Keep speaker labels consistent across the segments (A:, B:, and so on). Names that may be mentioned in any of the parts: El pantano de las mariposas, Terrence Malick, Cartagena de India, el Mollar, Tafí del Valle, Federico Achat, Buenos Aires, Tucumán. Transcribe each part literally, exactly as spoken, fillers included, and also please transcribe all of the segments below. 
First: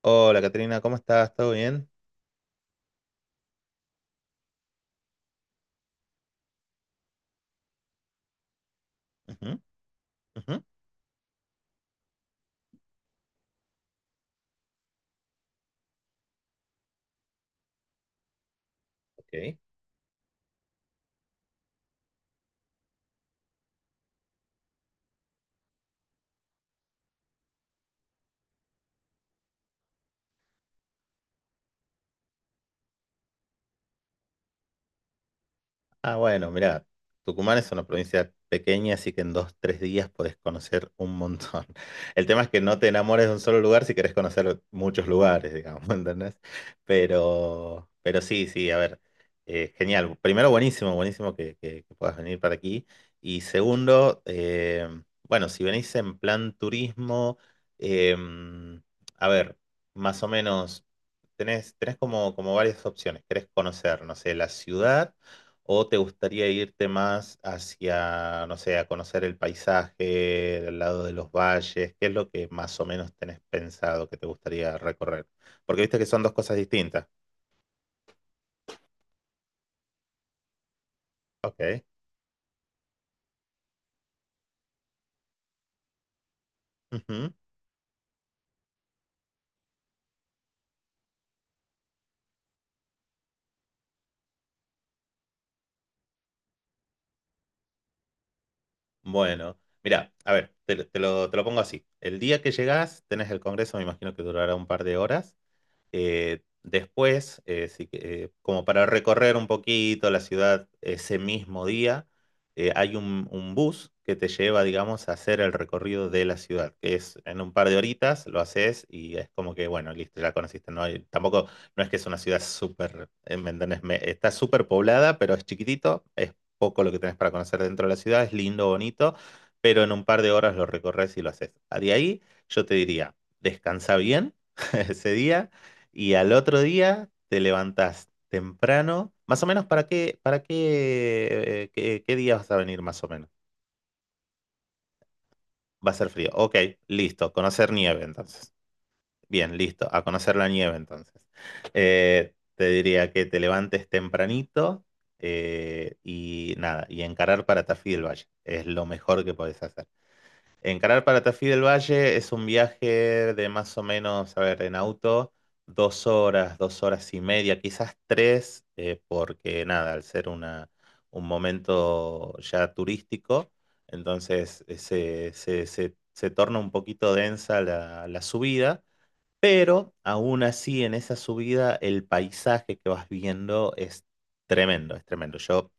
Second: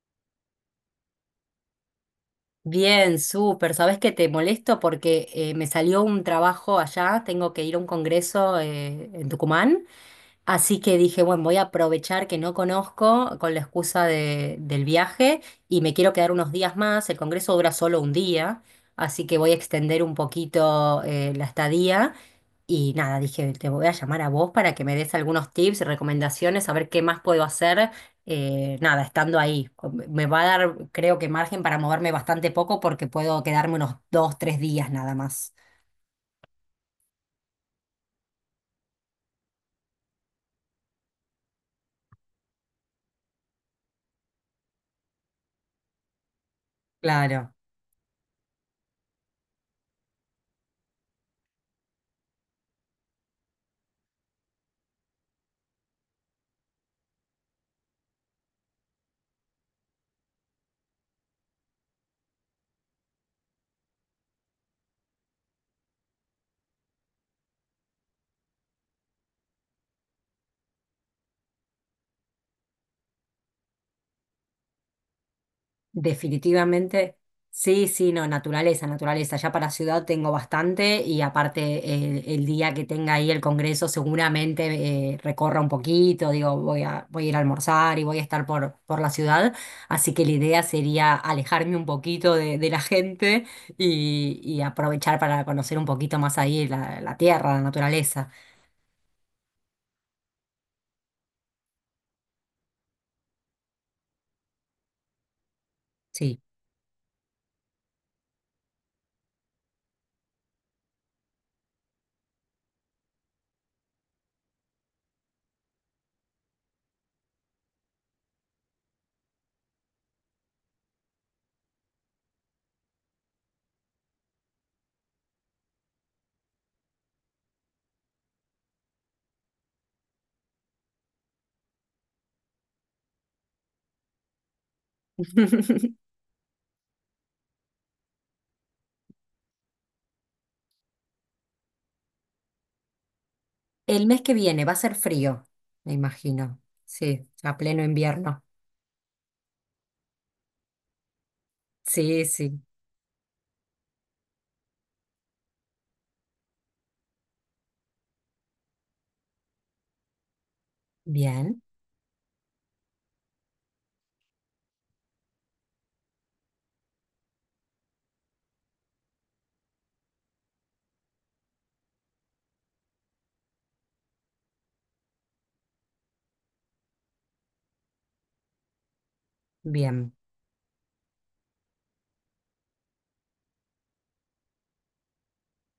A: Hola, Caterina, ¿cómo estás? ¿Todo bien?
B: Bien, súper. Sabes que te molesto porque eh, me salió un trabajo allá, tengo que ir a un congreso eh, en
A: Ujú,
B: Tucumán.
A: ujú,
B: Así que dije, bueno, voy a aprovechar que no conozco con la excusa de- del viaje y me quiero quedar unos días más. El congreso dura solo un día, así que voy a
A: ok.
B: extender un poquito eh, la estadía. Y nada, dije, te voy a llamar a vos para que me des algunos tips, recomendaciones, a ver qué más puedo hacer, eh, nada, estando ahí. Me va a dar, creo que margen para moverme bastante poco porque puedo quedarme unos dos, tres días nada más.
A: Ah, bueno, mirá, Tucumán es una provincia pequeña, así que en dos, tres días podés conocer un montón. El tema es que no te enamores de un solo lugar si querés conocer muchos lugares, digamos, ¿entendés?
B: Claro.
A: Pero, pero sí, sí, a ver, eh, genial. Primero, buenísimo, buenísimo que, que- que puedas venir para aquí. Y segundo, eh, bueno, si venís en plan turismo, em, a ver, más o menos, tenés, tenés como, como varias opciones. ¿Querés conocer, no sé, la ciudad? ¿O te gustaría irte más hacia, no sé, a conocer el paisaje, el lado de los valles? ¿Qué es lo que más o menos tenés pensado que te gustaría recorrer? Porque viste que son dos cosas distintas.
B: Definitivamente, sí, sí, no, naturaleza, naturaleza. Ya para ciudad tengo bastante y
A: Ok.
B: aparte el, el día que tenga ahí el congreso seguramente eh, recorra un poquito, digo, voy a, voy a
A: Ujú.
B: ir a almorzar y voy a estar por, por la ciudad, así que la idea sería alejarme un poquito de, de la gente y, y aprovechar para conocer un poquito más ahí la, la tierra, la naturaleza.
A: Bueno, mira, a ver, te, lo, te lo te lo pongo así. El día que llegás, tenés el congreso, me imagino que durará un par de horas.
B: Sí.
A: Eh, después, eh, si que- eh, como para recorrer un poquito la ciudad ese mismo día, eh, hay un, un bus que te lleva, digamos, a hacer el recorrido de la ciudad, que es en un par de horitas, lo haces y es como que, bueno, listo, ya conociste. No hay- tampoco, no es que es una ciudad súper, eh, ¿me entendés? Me- está súper poblada, pero es chiquitito, es poco lo que tenés para conocer dentro de la ciudad, es lindo, bonito, pero en un par de horas lo recorres y lo haces. De ahí, yo te diría, descansa bien ese día. Y al otro día te levantás temprano. Más o menos, ¿para qué, para qué, eh, qué, qué día vas a venir más o menos?
B: El mes que viene va a ser frío,
A: Va
B: me
A: a ser frío. Ok,
B: imagino. Sí,
A: listo.
B: a
A: Conocer
B: pleno
A: nieve
B: invierno.
A: entonces. Bien, listo. A conocer la nieve entonces.
B: Sí,
A: Eh,
B: sí.
A: te diría que te levantes tempranito, eh, y nada, y encarar para Tafí del Valle. Es lo mejor que podés hacer. Encarar para Tafí del
B: Bien,
A: Valle es un viaje de más o menos, a ver, en auto, dos horas, dos horas y media, quizás tres, eh, porque nada, al ser una, un momento ya turístico, entonces eh, se, se- se- se torna un poquito densa la, la subida, pero
B: bien.
A: aún así en esa subida el paisaje que vas viendo es tremendo, es tremendo. Yo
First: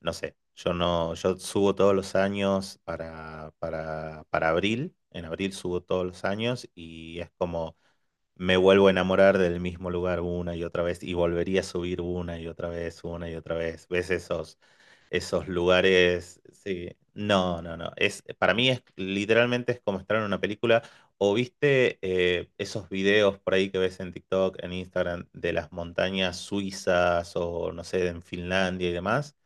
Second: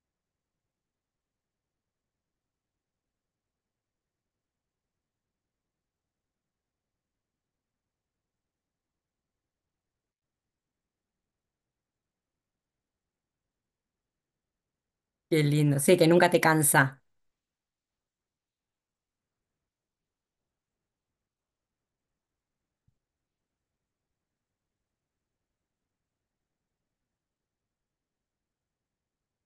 A: no sé, yo no, yo subo todos los años para, para, para abril, en abril subo todos los años y es como me vuelvo a enamorar del mismo lugar una y otra vez y volvería a subir una y otra vez, una y otra vez. ¿Ves esos,
B: Qué
A: esos
B: lindo. Sí, que nunca
A: lugares?
B: te
A: Sí.
B: cansa.
A: No, no, no. Es, para mí es literalmente es como estar en una película. ¿O viste eh, esos videos por ahí que ves en TikTok, en Instagram, de las montañas suizas o no sé, en Finlandia y demás?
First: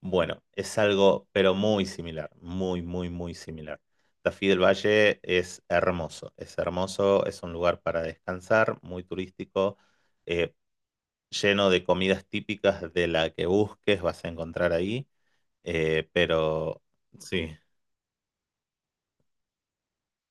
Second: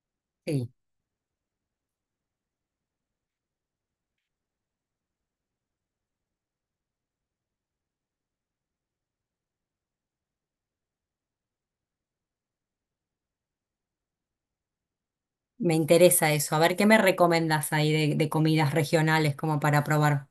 A: Bueno,
B: Sí,
A: es algo, pero muy similar, muy, muy, muy similar. Tafí del Valle es hermoso, es hermoso, es un lugar para descansar, muy turístico, eh, lleno de comidas típicas de la que busques, vas a encontrar ahí.
B: me
A: Eh,
B: interesa eso. A ver,
A: pero
B: ¿qué me
A: sí,
B: recomiendas ahí de, de comidas regionales como para probar?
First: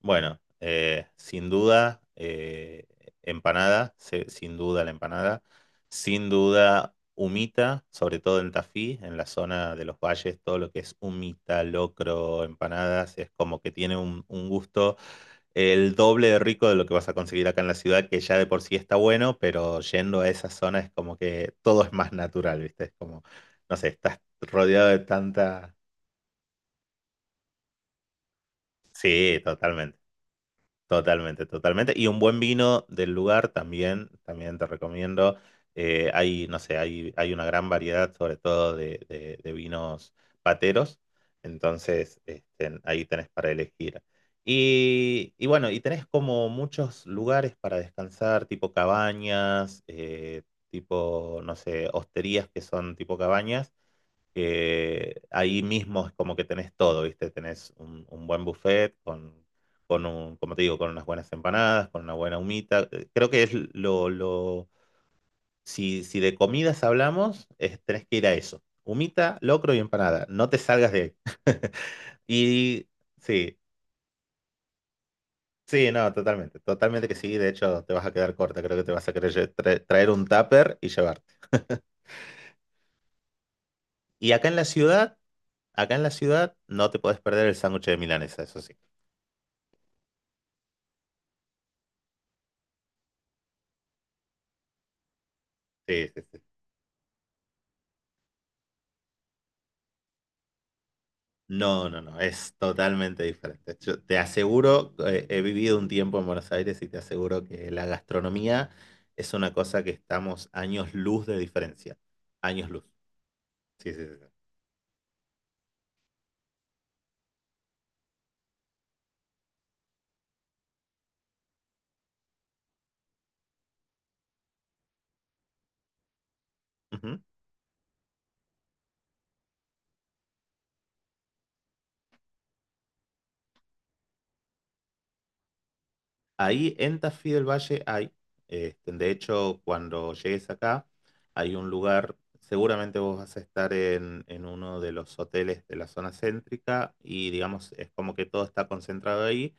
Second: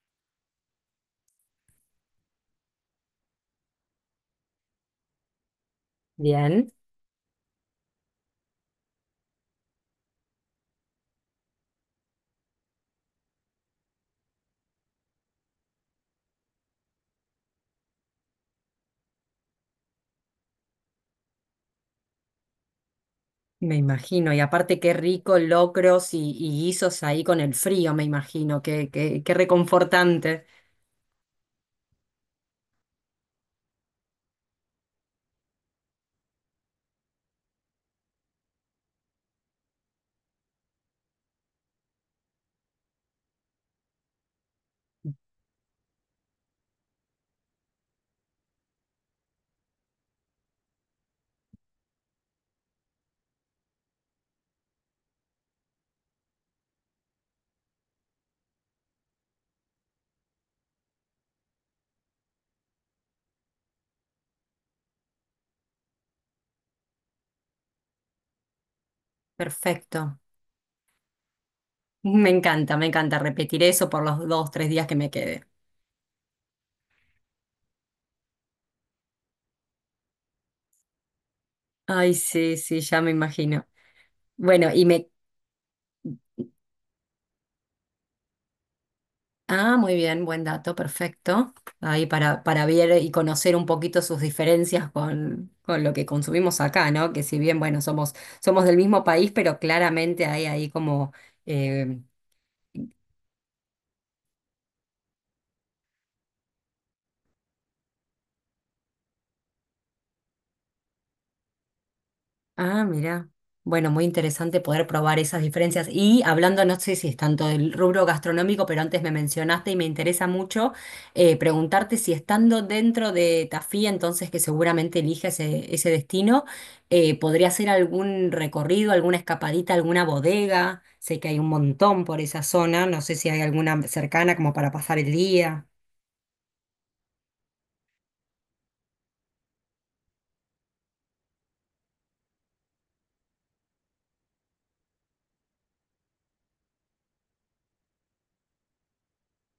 A: bueno, eh, sin duda, eh, empanada, se- sin duda la empanada, sin
B: Bien,
A: duda humita, sobre todo en Tafí, en la zona de los valles, todo lo que es humita, locro, empanadas, es como que tiene un, un, gusto el doble de rico de lo que vas a conseguir acá en la ciudad, que ya de por sí está bueno, pero yendo a esa zona es como que todo es más natural, ¿viste? Es como,
B: me
A: no sé, estás
B: imagino. Y aparte,
A: rodeado
B: qué
A: de
B: rico
A: tanta...
B: locros y, y guisos ahí con el frío, me imagino. Qué, qué, qué
A: Sí, totalmente.
B: reconfortante.
A: Totalmente, totalmente. Y un buen vino del lugar también, también te recomiendo. Eh, hay, no sé, hay, hay una gran variedad, sobre todo de, de- de vinos pateros. Entonces, este, ahí tenés para elegir. Y, y bueno, y tenés como muchos lugares para descansar, tipo cabañas, eh, tipo, no sé, hosterías que son tipo cabañas que ahí mismo es como que tenés todo, ¿viste? Tenés un, un buen buffet con, con un, como te digo, con unas buenas empanadas, con una buena humita. Eh, Creo que es lo, lo- si, si de comidas hablamos, es- tenés que ir a eso. Humita, locro y
B: Perfecto.
A: empanada. No te salgas de ahí.
B: Me encanta, me
A: Y
B: encanta
A: sí,
B: repetir eso por los dos, tres días que me quede.
A: sí, no, totalmente, totalmente que sí. De hecho, te vas a quedar corta. Creo que te vas a querer lle- tra- traer un tupper y llevarte.
B: Ay, sí, sí, ya me imagino.
A: Y acá en la
B: Bueno, y me
A: ciudad, acá en la ciudad, no te podés perder el sándwich de milanesa, eso sí.
B: Ah, muy bien, buen dato, perfecto. Ahí para, para ver y conocer un poquito sus diferencias con, con lo que
A: Sí, sí, sí,
B: consumimos acá, ¿no? Que si bien, bueno, somos, somos del mismo país, pero claramente hay ahí como
A: No,
B: eh,
A: no, no, es totalmente diferente. Yo te aseguro, eh, he vivido un tiempo en Buenos Aires y te aseguro que la gastronomía es una cosa que estamos años luz de diferencia. Años luz.
B: Ah, mira. Bueno,
A: Sí,
B: muy
A: sí, sí, sí.
B: interesante poder probar esas diferencias. Y hablando, no sé si es tanto del rubro gastronómico, pero antes me mencionaste y me interesa mucho eh, preguntarte si estando dentro de Tafí, entonces que seguramente elige ese, ese destino, eh,
A: Ujú.
B: ¿podría hacer algún recorrido, alguna escapadita, alguna bodega? Sé que hay un montón por esa zona, no sé si hay alguna cercana como para pasar el día.
A: Ahí en Tafí del Valle hay, este, de hecho, cuando llegues acá, hay un lugar, seguramente vos vas a estar en, en uno de los hoteles de la zona céntrica y digamos, es como que todo está concentrado ahí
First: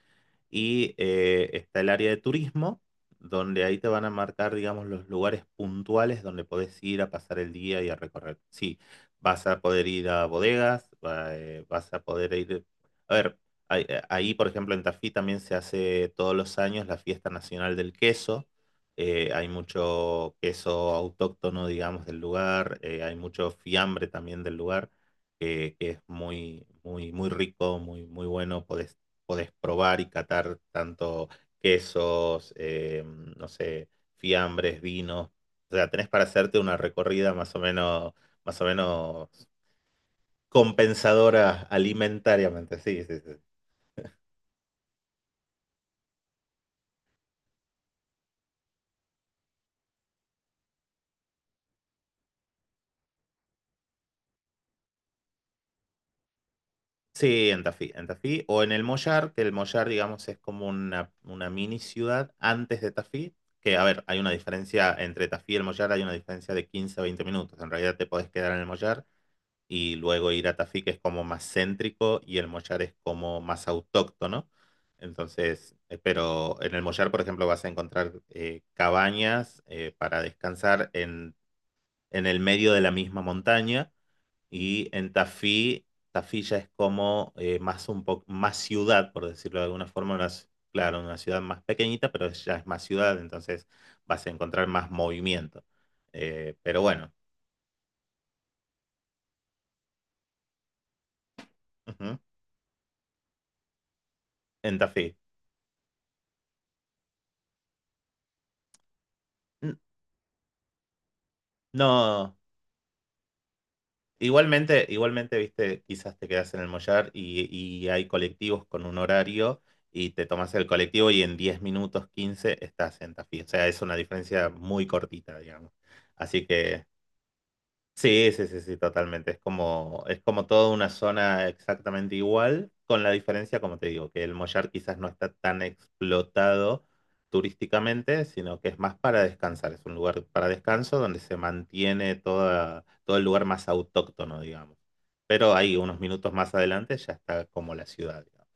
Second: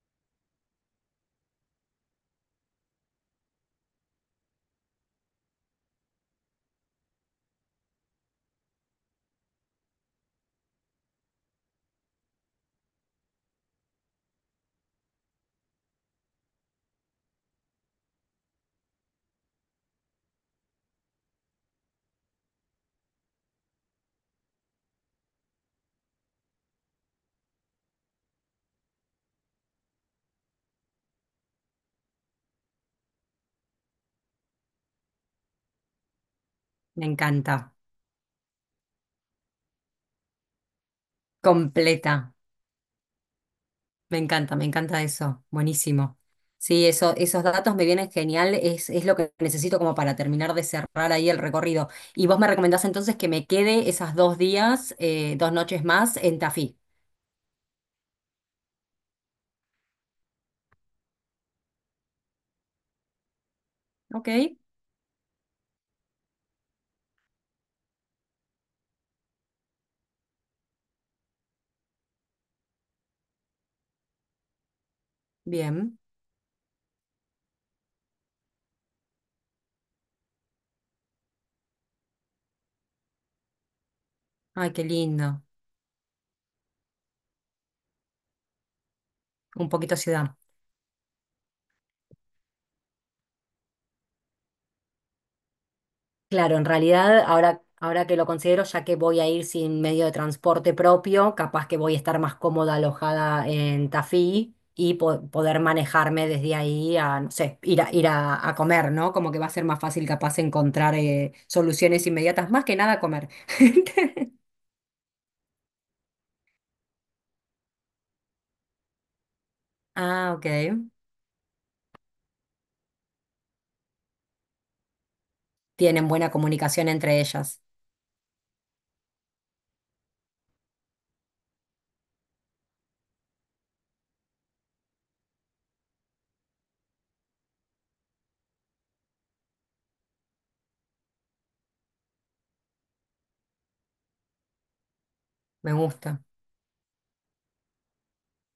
A: y eh, está el área de turismo, donde ahí te van a marcar, digamos, los lugares puntuales donde podés ir a pasar el día y a recorrer. Sí, vas a poder ir a bodegas, va- eh, vas a poder ir... A ver. Ahí, eh, ahí, por ejemplo, en Tafí también se hace todos los años la fiesta nacional del queso. Eh, hay mucho queso autóctono, digamos, del lugar. Eh, hay mucho fiambre también del lugar, que, que es muy, muy, muy rico, muy, muy bueno. Podés, podés probar y catar tanto quesos, eh, no sé, fiambres, vinos. O sea, tenés para hacerte una
B: Me
A: recorrida más o
B: encanta.
A: menos, más o menos compensadora
B: Completa.
A: alimentariamente. Sí, sí, sí.
B: Me encanta, me encanta eso. Buenísimo. Sí, eso, esos datos me vienen genial. Es, es lo que necesito como para terminar de cerrar ahí el recorrido. Y vos me recomendás entonces que me quede esas dos días, eh, dos noches más en Tafí.
A: Sí, en Tafí, en Tafí o en el Mollar, que el Mollar, digamos, es como una, una mini ciudad antes de Tafí, que a ver, hay
B: Ok,
A: una diferencia entre Tafí y el Mollar, hay una diferencia de quince a veinte minutos, en realidad te podés quedar en el Mollar y luego ir a Tafí, que es como más céntrico y el Mollar es como más autóctono, entonces,
B: bien.
A: eh, pero en el Mollar, por ejemplo, vas a encontrar eh, cabañas eh, para descansar en, en el medio de la misma montaña
B: Ay, qué
A: y en
B: lindo.
A: Tafí, Tafí ya es como eh, más un poco más ciudad, por decirlo de
B: Un
A: alguna
B: poquito
A: forma, una
B: ciudad.
A: ci- claro, una ciudad más pequeñita, pero ya es más ciudad, entonces vas a encontrar más movimiento. Eh,
B: Claro, en
A: pero bueno,
B: realidad, ahora, ahora que lo considero, ya que voy a ir sin medio de transporte propio, capaz que voy a
A: ujú.
B: estar más cómoda alojada en Tafí
A: En
B: y
A: Tafí.
B: po- poder manejarme desde ahí a, no sé, ir a, ir a, a comer, ¿no? Como que va a ser
A: N-
B: más fácil capaz encontrar eh, soluciones
A: No,
B: inmediatas, más que nada comer.
A: igualmente, igualmente, viste, quizás te quedas en el Mollar y, y hay colectivos con un horario y te
B: Ah, ok.
A: tomas el colectivo y en diez minutos, quince estás en Tafí. O sea, es una diferencia muy cortita, digamos.
B: Tienen buena
A: Así que
B: comunicación entre ellas.
A: sí, sí, sí, sí, totalmente. Es como, es como toda una zona exactamente igual, con la diferencia, como te digo, que el Mollar quizás no está tan explotado turísticamente, sino que es más para descansar. Es un lugar para descanso donde se mantiene toda, todo el lugar más autóctono, digamos. Pero
B: Me
A: ahí, unos
B: gusta.
A: minutos más adelante, ya está como la ciudad, digamos.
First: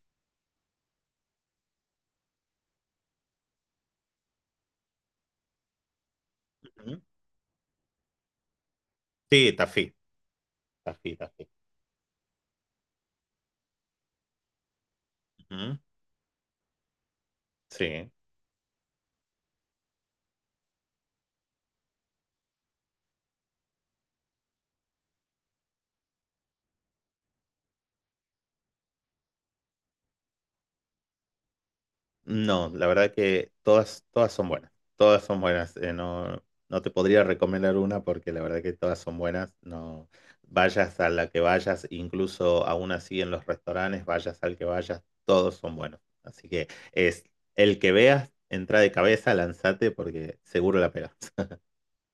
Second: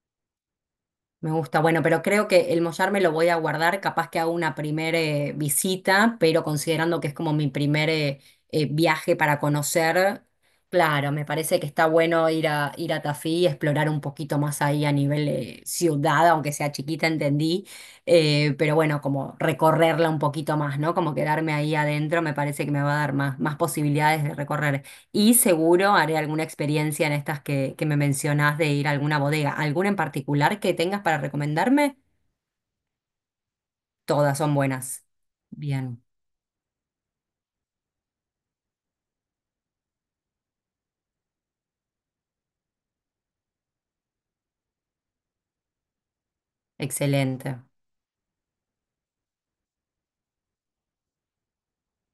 B: Me gusta, bueno, pero creo que el mollar me lo voy a guardar, capaz que hago una primera visita, pero
A: Ujú.
B: considerando que es como mi primer eh, eh, viaje para
A: Sí, Tafí,
B: conocer, claro,
A: Tafí,
B: me
A: Tafí.
B: parece que está bueno ir a, ir a Tafí y explorar un poquito más ahí a nivel eh,
A: Ujú.
B: ciudad, aunque sea chiquita, entendí,
A: Sí.
B: eh, pero bueno, como recorrerla un poquito más, ¿no? Como quedarme ahí adentro, me parece que me va a dar más, más posibilidades de recorrer. Y seguro haré alguna experiencia en estas que, que me mencionás de ir a alguna bodega. ¿Alguna en particular que tengas para recomendarme?
A: No, la verdad que todas, todas
B: Todas
A: son
B: son
A: buenas.
B: buenas.
A: Todas son buenas. Eh,
B: Bien,
A: no, no te podría recomendar una porque la verdad que todas son buenas. No, vayas a la que vayas, incluso aún así en los restaurantes, vayas al que vayas, todos son buenos. Así que es
B: excelente.
A: el que veas, entra de cabeza, lanzate porque seguro la pegas.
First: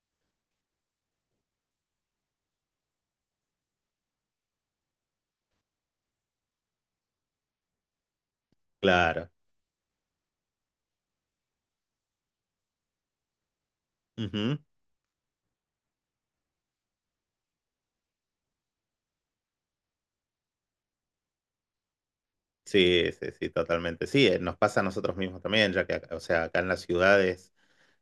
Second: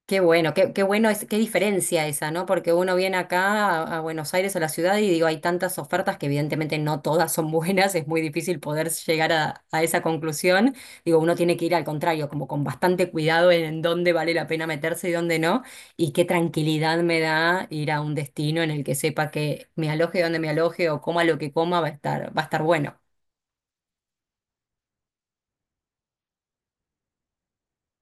B: Qué bueno, qué, qué bueno es, qué diferencia esa, ¿no? Porque uno viene acá a, a Buenos Aires o la ciudad y digo, hay tantas ofertas que evidentemente no todas son buenas, es muy difícil poder
A: Claro.
B: llegar a, a esa conclusión. Digo, uno tiene que ir al contrario, como con bastante cuidado en, en dónde vale la
A: Ujú.
B: pena meterse y dónde no. Y qué tranquilidad me da ir a un destino en el que sepa que me aloje donde me aloje o coma lo que coma, va a estar, va a estar bueno.
A: Sí, sí, sí, totalmente. Sí, eh, nos pasa a nosotros mismos también, ya que, acá- o sea, acá en las ciudades.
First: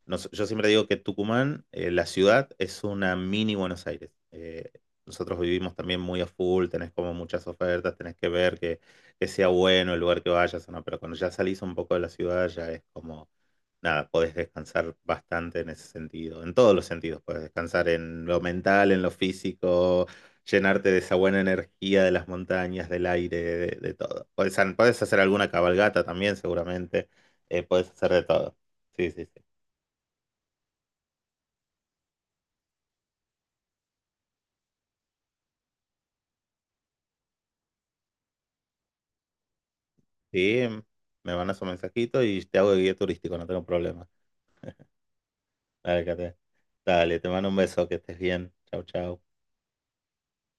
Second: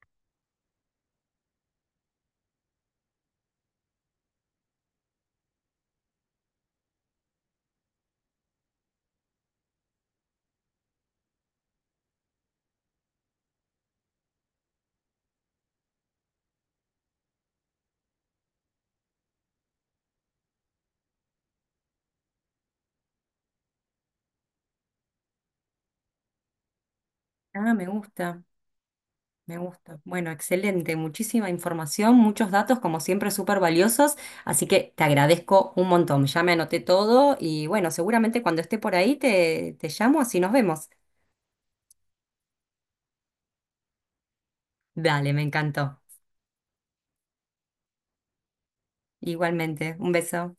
A: Nos- yo siempre digo que Tucumán, eh, la ciudad, es una mini Buenos Aires. Eh, nosotros vivimos también muy a full, tenés como muchas ofertas, tenés que ver que, que sea bueno el lugar que vayas o no, pero cuando ya salís un poco de la ciudad ya es como, nada, podés descansar bastante en ese sentido, en todos los sentidos, podés descansar en lo mental, en lo físico, llenarte de esa buena energía de las montañas, del aire, de, de todo. Podés, podés hacer alguna cabalgata también seguramente, eh,
B: Ah, me
A: podés hacer de
B: gusta.
A: todo. Sí, sí, sí.
B: Me gusta. Bueno, excelente. Muchísima información, muchos datos, como siempre, súper valiosos. Así que te agradezco un montón. Ya me anoté todo y bueno, seguramente cuando esté por ahí te, te llamo, así nos
A: Sí,
B: vemos.
A: me mandas un mensajito y te hago de guía turístico, no tengo problema.
B: Dale, me encantó.
A: Dale, Kate. Dale, te mando un beso, que estés bien. Chau, chau.
B: Igualmente, un beso.